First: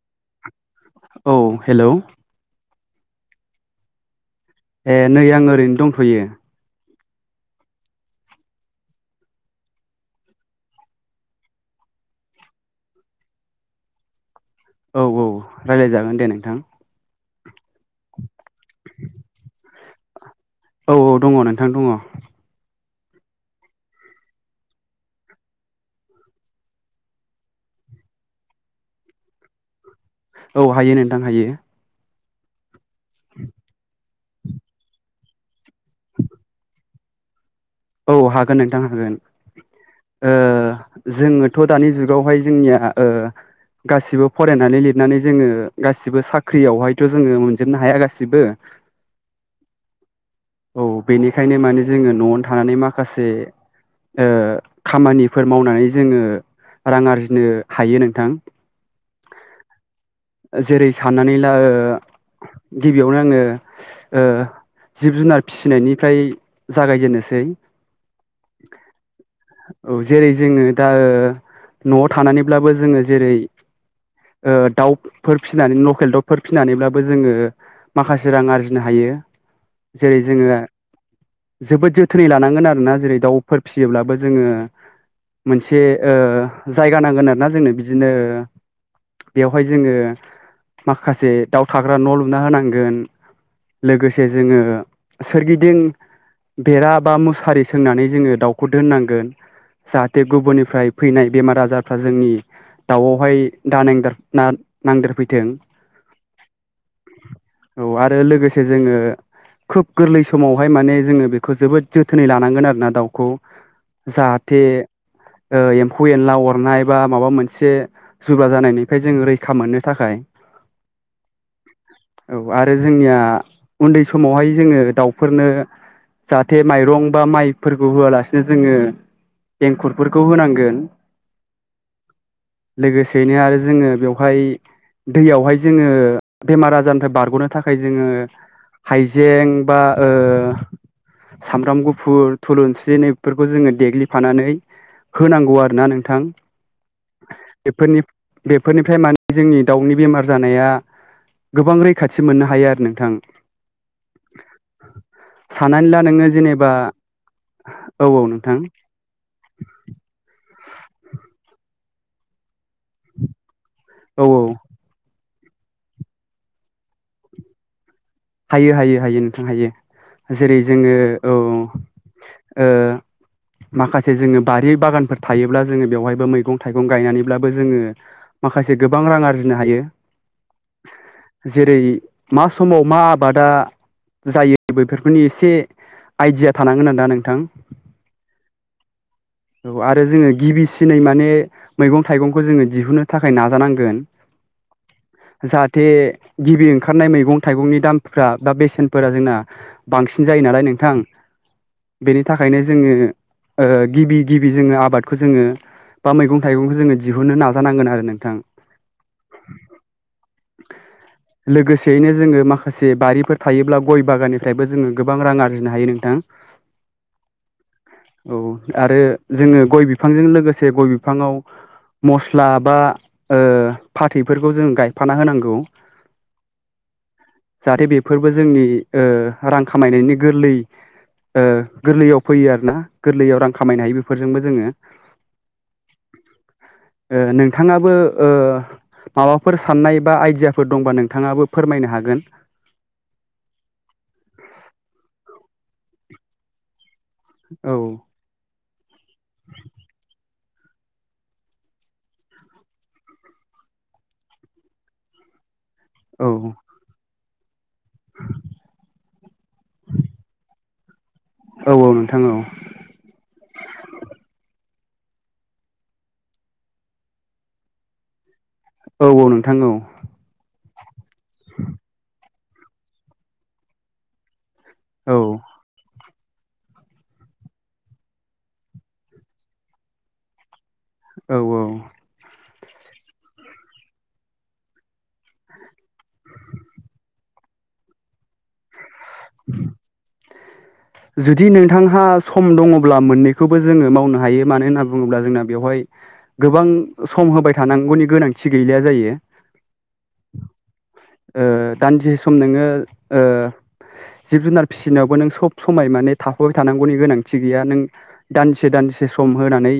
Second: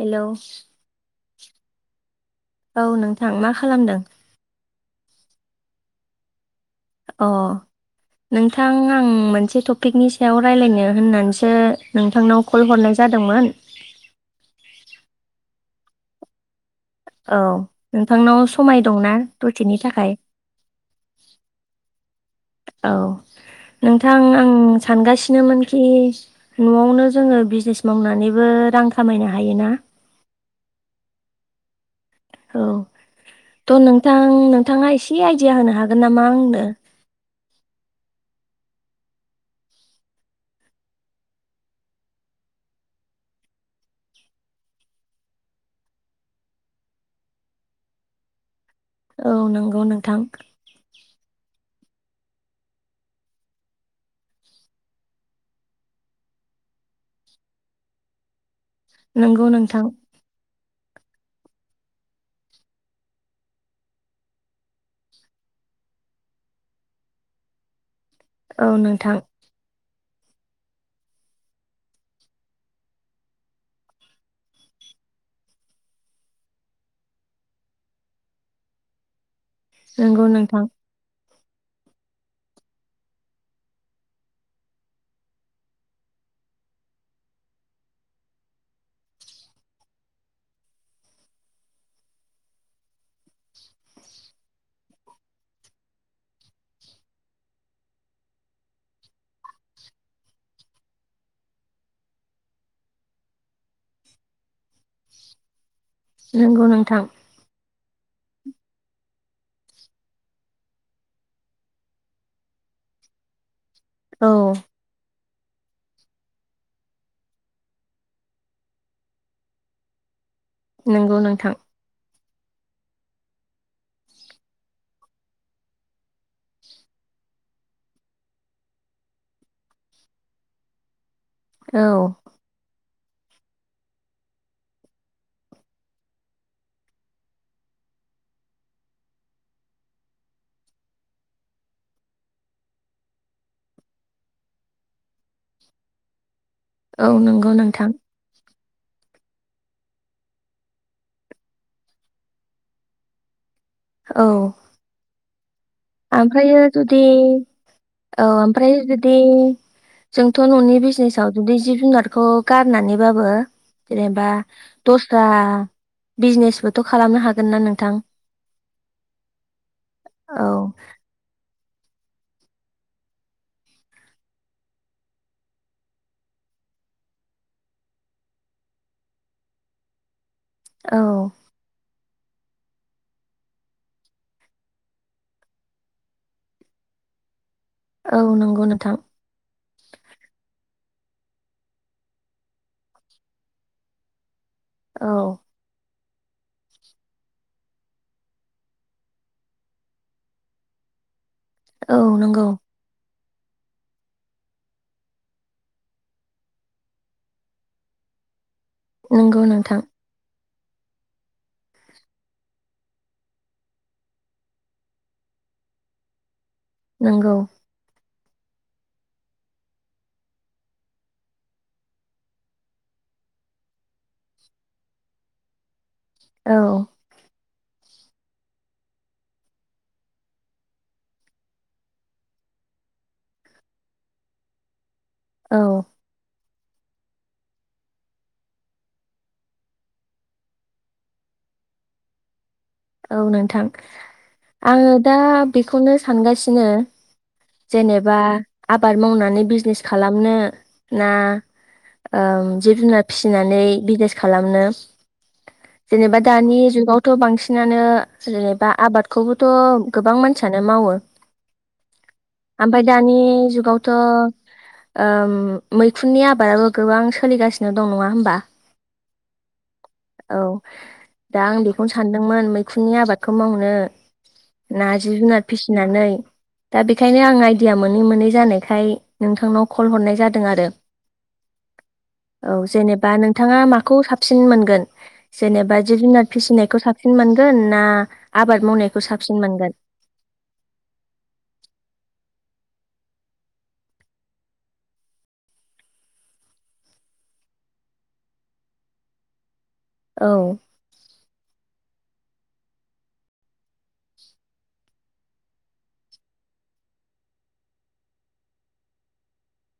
Hello औ hello. औ नोंथां मा खालामदों? ए नै आं ओरैनो दंथ'यो। अ। नोंथां आं मोनसे टपिकनि सायाव रायज्लायनो होननानैसो नोंथांनाव कल हरनाय ज जादोंमोन। औ औ राय्लायजागोन दे नोंथां। औ नोंथांनाव समाय दंना दसेनि थाखाय? औ औ दङ नोंथां दङ। औ। नोंथां आं सानगासिनोमोनखि न'आवनो जोङो बिजनेस मावनानैबो रां खामायनो हायोना। औ हायो नोंथां हायो। औ। थ' नोंथां नोंथाङा एसे आइडिया होनो हागोन नामा आंनो? औ हागोन नोंथां हागोन। जोङोथ' दानि जुगावहाय जोंनिया ओ गासिबो फरायनानै लिरनानै जोङो गासिबो साख्रियावहायथ' जोङो मोनजोबनो हाया गासिबो औ नंगौ नोंथां। औ बेनिखायनो माने जोङो न'आवनो थानानै माखासे ओ खामानिफोर मावनानै जोङो रां आरजिनो हायो नोंथां। नंगौ नोंथां। जेरै साननानै ला ओ गिबियावनो आङो जिब जुनार फिसिनायनिफ्राय जागायजेनोसै सै। औ नोंथां। औ जेरै जोङो दा न'आव थानानैब्लाबो जोङो, जेरै दाउफोर फिसिनानै लकेल दाउफोर फिसिनानैब्लाबो जोङो माखासे रां आरजिनो हायो। जेरै नंगौ जोङो नोंथां जोबोद जोथोनै लानांगोन आरोना जेरै दाउफोर फिसियोब्लाबो जोङो मोनसे जायगा नांगोन आरोना जोंनो बिदिनो बेवहाय जोङो माखासे दाउ थाग्रा न' लुना होनांगोन। लोगोसे जोङो सोरगिदिं बेरा बा मुसारि सोंनानै जोङो दाउखौ दोननांगोन जाहाथे गुबुननिफ्राय फैनाय बेमार आजारफ्रा जोंनि दाउआवहाय दा नांद नांदेरफैथों नंगौ नोंथां। औ आरो लोगोसे जोङो खोब गोरलै समावहाय माने जोङो बेखौ जोबोद जोथोनै लानांगोन आरोना दाउखौ औ जाहाथे एम्फौ एनला अरनाय बा माबा मोनसे जुब्रा जानायनिफ्राय जोङो रैखा मोननो थाखाय नंगौ नोंथां। औ आरो जोंनिया उन्दै समावहाय जोङो दाउफोरनो जाहाथे माइरं बा माइफोरखौ होआलासिनो जोङो एंखुरफोरखौ होनांगोन औ लोगोसेयैनो आरो जोङो बेवहाय दैयावहाय जोङो बेमार आजारनिफ्राय बारग'नो थाखाय जोङो हाइजें बा ओ सामब्राम गुफुर थुलुंसिफोरखौ जोङो देग्लिफानानै होनांगौ आरोना नोंथां। औ नंगौ नोंथां। बेफोरनि बेफोरनिफ्राय माने जोंनि दाउनि बेमार जानाया गोबां रैखाथि मोननो हायो आरो नोंथां। औ साननानै ला नोङो ओमफ्र जेनेबा जुदि औ ओमफ्राय जुदि जोंथ' न'नि बिजनेज आव जुदि जिब जुनारखौ गारनानैबाबो औ जेनेबा औ दस बरा बिजनेसबोथ' खालामनो हागोन ना नोंथां? हायो हायो हायो नोंथां हायो औ जेरै जोङो औ ओं ओ माखासे जोङो बारि बागानफोर थायोब्ला जोङो बेवहायबो मैगं थाइगं गायनानैब्लाबो जोङो माखासे गोबां रां आरजिनो हायो। औ जेरै मा समाव मा आबादा जायो बेफोरनि एसे आइडिया थानांगोन आरोना नोंथां। औ नंगौ नोंथां औ आरो जोङो गिबि सिनै माने मैगं-थाइगंखौ जोङो दिहुनो थाखाय नाजानांगोन। औ जाहाथे गिबि ओंखारनाय मैगं-थाइगंनि दाम फ्रा बा बेसेनफोरा जोंना बांसिन जायो नालाय नोंथां। औ बेनि नंगौ थाखायनो जोङो ओ गिबि गिबि जोङो आबादखौ जोङो बा मैगं-थाइगंखौ जोङो दिहुनो नाजानांगोन आरो नोंथां। नंगौ नोंथां। लोगोसेयैनो जोङो मा खासे बारिफोर थायोब्ला गय बागाननिफ्रायबो जोङो गोबां रां आरजिनो हायो नोंथां। नोंगौ। औ आरो जोङो गय बिफांजों लोगोसे गय बिफाङाव मस्ला बा ओ फाथैफोरखौ जों गायफाना होनांगौ। औ जाहाथे बेफोरबो जोंनि ओ रां खामायनायनि गोरलै ओ गोरलैयाव फैयो आरोना गोरलैयाव रां खामायनो हायो बेफोरजोंबो जोङो। औ ओ नोंथाङाबो ओ माबाफोर साननाय बा आइडियाफोर दंबा नोंथाङाबो फोरमायनो हागोन। औ नोंथां आङो दा बेखौनो सानगासिनो औ जेनेबा आबाद मावनानै बिजनेस खालामनो ना ओ जिब जुनार फिसिनानै बिजनेस खालामनो? जेनेबा औ दानि जुगावथ' बांसिन नानो जेनेबा आबादखौबोथ' गोबां मानसियानो माव औ नोंथां औ ओमफफ्राय दानि जुगावथ' ओ मैखुननि आबादाबो गोबां सोलिगासिनो दं नङा होमबा? औ औ नोंथां औ। औ दा आं बेखौनो सानदोंमोन मैखुननि आबादखौ मावनो ना जि औ जुनार फिसिनानै दा बेखायनो आं आइडिया मोनै मोनै जानायखाय नोंथांनाव कल हरनाय जादों आरो। औ औ। औ जेनेबा नोंथाङा माखौ साबसिन मोनगोन जेनेबा जिब जुनार फिसिनायखौ साब सिन मोनगोन ना आबाद मावनायखौ साबसिन मोनगोन? जुदि नोंथांहा सम दङब्ला मोननैखोबो जोङो मावनो हायो मानो होनना बुङोब्ला जोंना बेवहाय गोबां सम होबाय थानांगौनि गोनांथि गैलाया जायो। औ ओ दान्दिसे सम नोङो ओ जिब जुनार फिसिनायावबो नों सब समाय माने थाफाबाय थानांगौनि गोनांथि गैया नों दानदिसे दानदिसे सम होनानै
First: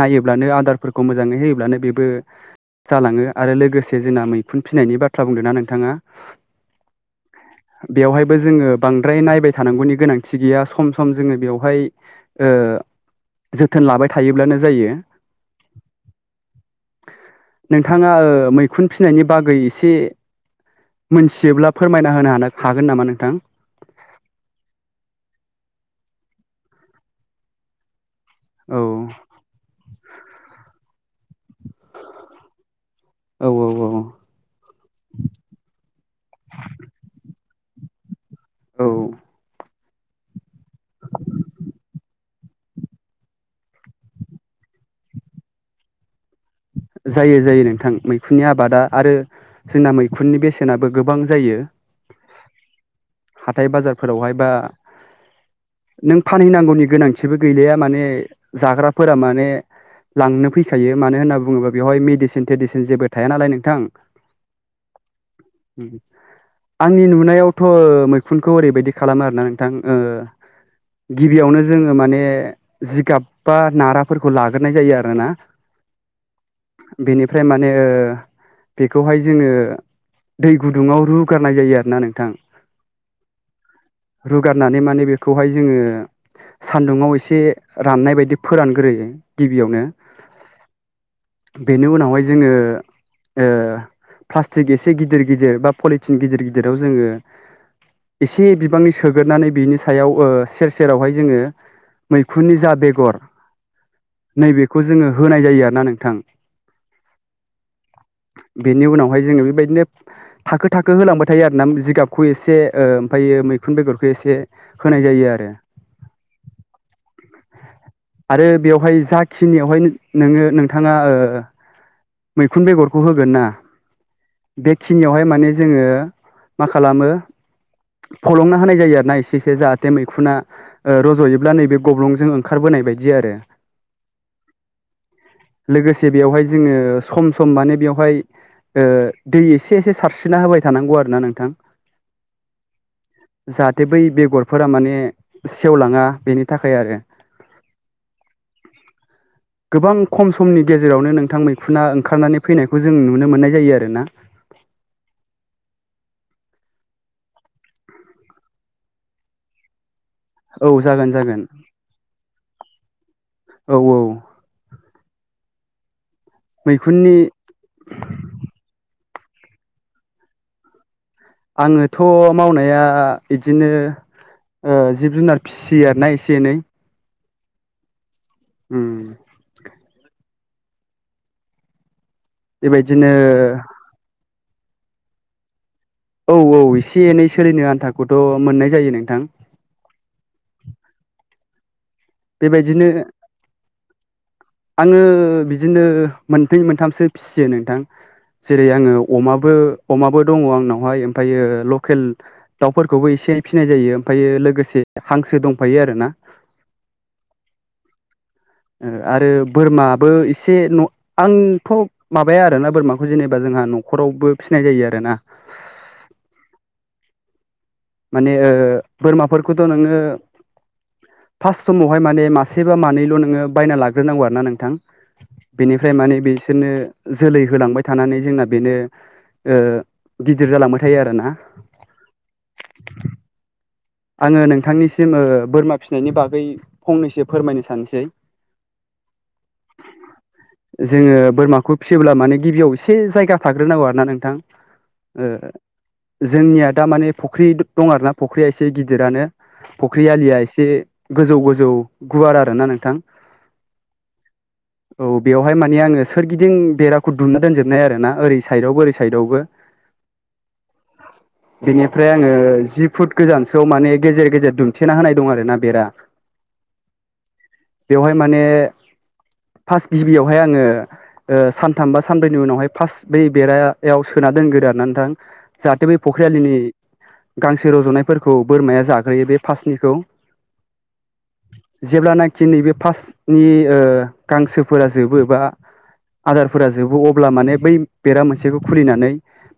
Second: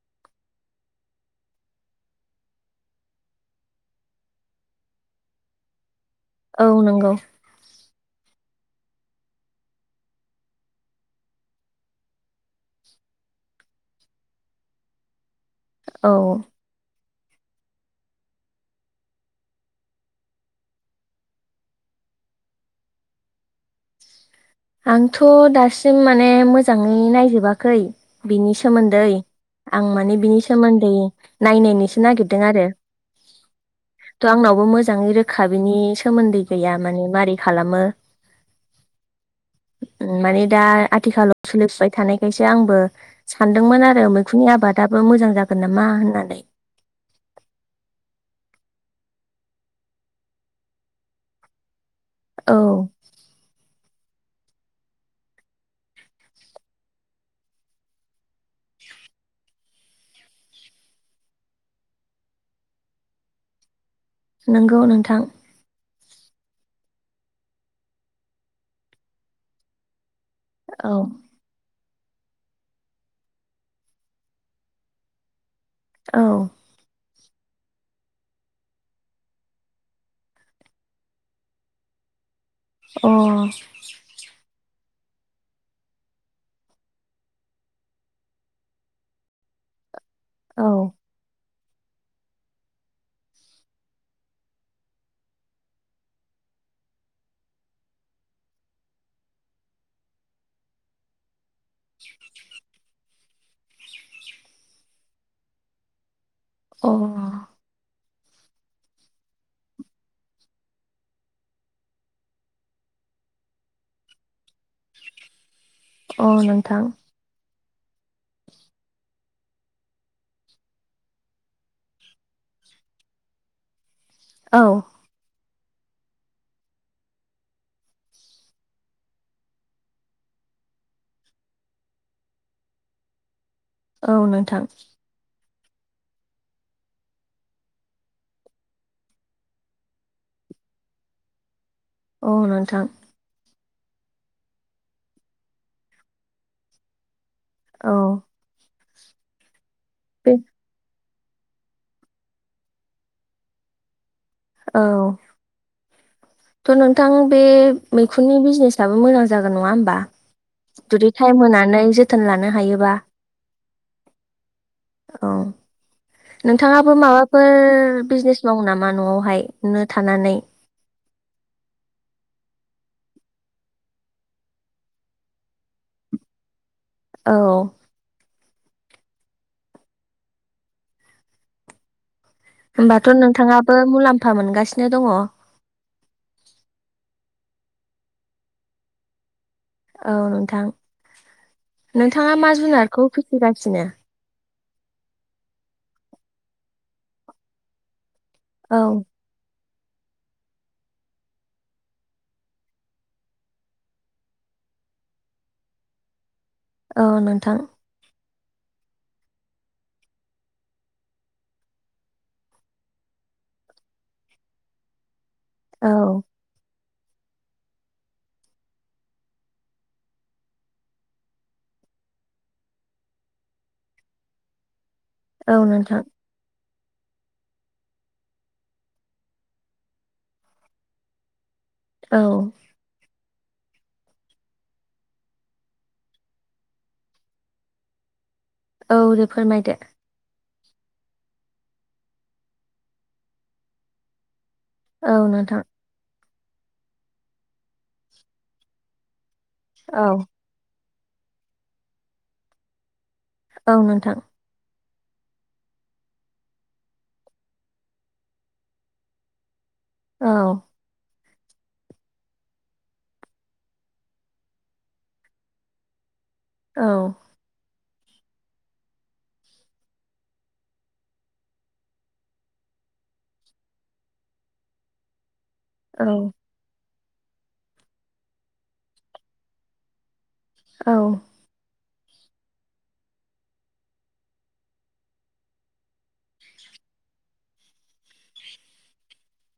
नायोब्ला नो आदारफोरखौ मोजाङै होयोब्लानो बेबो जालाङो आरो लोगोसे जोंना मैखुन फिनायनि बाथ्रा बुंदों ना नोंथाङा औ नंगौ बेवहायबो जोङो बांद्राय नायबाय थानांगौनि गोनां थि गैया सम सम जोङो बेवहाय ओ जोथोन लाबाय थायोब्लानो जायो। औ नोंथाङा ओ मैखुन फिसिनायनि बागै एसे मोनथियोब्ला फोरमायना होनो हानो हागोन नामा नोंथां? आंथ' दासिम माने मोजाङै नायजोबाखै बिनि औ सोमोन्दै आं माने बिनि सोमोन दै नायनायनोसो नागिरदों आरो। औ औ औ थ' आंनावबो मोजाङै रोखा बिनि सोमोन्दै गैया माने मारै खालामो। औ उम माने दा आथिखालाव सोलिफुबाय थानायखायसो आंबो सानदोंमोन आरो मैखुननि आबाद आबादाबो मोजां जागोन नामा होननानै। जायो जायो नोंथां मैखुननि आबादा आरो जोंना मैखुननि बेसेनाबो गोबां जायो। औ हाथाय बाजारफोरावहाय बा नों फानहैनांगौनि गोनांथिबो गैलाया माने जाग्राफोरा माने लांनो फैखायो मानो होनना बुङोबा बेवहाय मेडिसेन थेदिसेन जेबो थाया नालाय नोंथां। नोंगौ नोंथां। उम आंनि नुनायावथ' मैखुनखौ ओरैबायदि खालामो आरोना नोंथां ओ औ गिबियावनो जोङो माने जिगाब बा नाराफोरखौ लाग्रोनाय जायो आरोना औ बेनिफ्राय माने ओ बेखौहाय जोङो दै गुदुङाव रुगारनाय जायो आरोना नोंथां। अ रुगारनानै माने बेखौहाय जोङो सान्दुङाव एसे राननाय बायदि फोरानग्रोयो गिबियावनो। औ बेनि उनावहाय जोङो ओ प्लास्टिक एसे गिदिर गिदिर बा पलिटिन गिदिर गिदिराव जोङो एसे बिबांनि सोगोरनानै बिनि सायाव ओ सेर सेरावहाय जोङो मैखुननि जा बेगर नै बेखौ जोङो होनाय जायो आरोना नोंथां। अ बेनि उनावहाय जोङो बेबायदिनो थाखो थाखो होलांबाय थायो आरोना जिगाबखौ एसे ओ ओमफायो मैखुन बेगरखौ एसे होनाय जायो आरो। अ नोंथां आरो बेयावहाय जाखिनियावहाय नोङो नोंथाङा ओ मैखुन बेगरखौ होगोन ना औ बेखिनियावहाय माने जोङो मा खालामो फलंना होनाय जायो आरोना एसे एसे जाहाथे मैखुना रज'योब्ला नैबे गब्लंजों ओंखारबोनाय बायदि बिदि आरो औ नोंथां लोगोसे बेवहाय जोङो सम सम माने बेवहाय दै एसे एसे सारस्रिना होबाय थानांगौ आरो ना नोंथां औ नोंथां जाहाथे बै बेगरफोरा माने सेवलाङा बेनि थाखाय आरो औ। गोबां खम बे समनि गेजेरावनो नों थां मैखुना ओंखारनानै फैनायखौ जों नुनो मोननाय जायो आरो ना। औ‌। थ नोंथां बे मैखुननि बिजनेसाबबो मोजां जागोन नङा होमबा? औ जागोन जुदि जागोन टाइम होनानै जोथोन लानो हायोबा। औ औ औ। नोंथाङाबो मैखुननि माबाफोर बिजनेस मावो नामा नआवहायनो थानानै? आङो थ मावनाया इदिनो ओ जिब जुनार फिसियो आरोना एसे एनै। औ। उम। होमबाथ बेबायदिनो नोंथाङाबो मुलाम्फा मोनगासिनो दङ? औ औ एसे एनै सोलिनो आन्थाखौथ मोननाय जायो नोंथां। औ नोंथां नोंथाङा मा बेबायदिनो जुनारखौ फिसिगासिनो? आङो बिदिनो मोनथै मोनथामसो फिसियो नोंथां। जेरै औ आङो अमाबो अमाबो दङ आंनावहाय ओमफायो लकेल दाउफोरखौबो एसे फिसिनाय जायो ओमफायो लोगोसे हांसो दंफायो आरोना अ नोंथां। ओ आरो बोरमाबो एसे न आंथ माबाया आरोना बोरमाखौ जेनेबा जों जोंहा नखरावबो फिसिनाय जायो आरो ना‌। औ माने ओ बोरमाफोरखौथ नोङो फार्स्ट समावहाय माने मासेबा मानैल नोङो बायना लाग्रोनांगौ आरोना नोंथां। औ बेनिफ्राय नोंथां माने बैसोनो जोलै होलांबाय थानानै जोंना बेनो ओ गिदिर जालांबाय थायो आरोना। औ। आङो नोंथांनिसिम ओ बोरमा फिसिनायनि बागै फंनैसो फोरमायनो सानसै औ दे फोरमायदो। जोङो बोरमाखौ फिसियोब्ला माने गिबियाव एसे जायगा थाग्रोनांगौ आरो ना नोंथां। औ ओ नोंथां। जोंनिया दा माने फख्रि दं आरो ना फुख्रिया एसे गिदिरानो औ फुख्रि आलिया एसे गोजौ गोजौ गुवार आरोना नोंथां। औ नोंथां। औ बेवहाय माने आङो सोरगिदिं बेराखौ दुमना दोनजोबनाय आरोना ओरै साइडआवबो ओरै साइडआवबो। औ। बेनिफ्राय आङो जि फुट गोजानसोआव माने गेजेर गेजेर दुमथेना होनाय दं आरोना बेरा। औ। बेवहाय माने फार्स्ट गिबियावहाय आङो ओ सानथाम बा सानब्रैनि उनावहाय फार्स्ट बै बेरायाव सोना दोनगोरो आरो ना नोंथां‌। जाहाथे बै औ फख्रि आलिनि गांसे रजनायफोरखौ बोरमाया जाग्रोयो बे फासनिखौ। औ। जेब्लानाखि नैबे फार्टनि ओ गांसोफोरा जोबो बा आदारफोरा जोबो अब्ला माने बै बेरा मोनसेखौ खुलिनानै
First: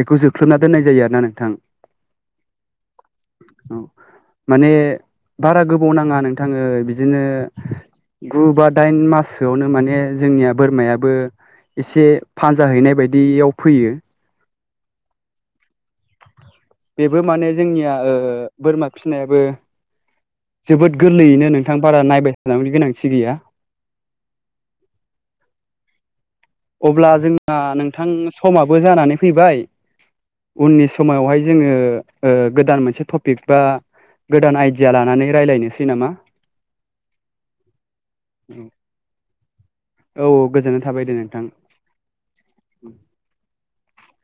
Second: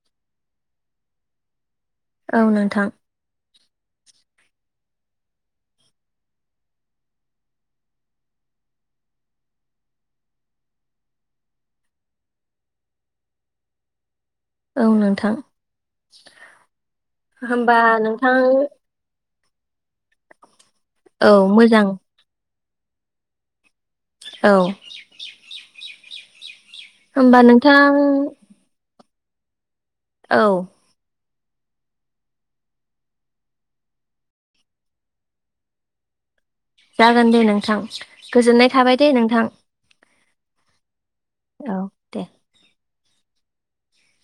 बेखौ जोख्लोबना दोननाय जायो आरोना नोंथां। औ नोंथां। औ माने बारा गोबाव नाङा नोंथाङो बिदिनो गु बा दाइन माससोआवनो माने जोंनिया बोरमायाबो एसे फानजा हैनाय बायदियाव फैयो। औ नोंथां। बेबो माने होमबा जोंनिया नोंथां बोरमा फिसिनायाबो जोबोद औ गोरलैयैनो नोंथां मोजां बारा नायबाय थानांगौनि गोनांथि गैया। औ अब्ला जोंना नोंथां समाबो जानानै फैबाय औ उननि समावहाय जोङो गोदान मोनसे टपिक बा गोदान आइडिया लानानै रायज्लायनोसै नामा? जागोन दे नोंथां गोजोननाय थाबाय दे नोंथां। औ गोजोननाय थाबाय दोडो। औ दे। [inaudible]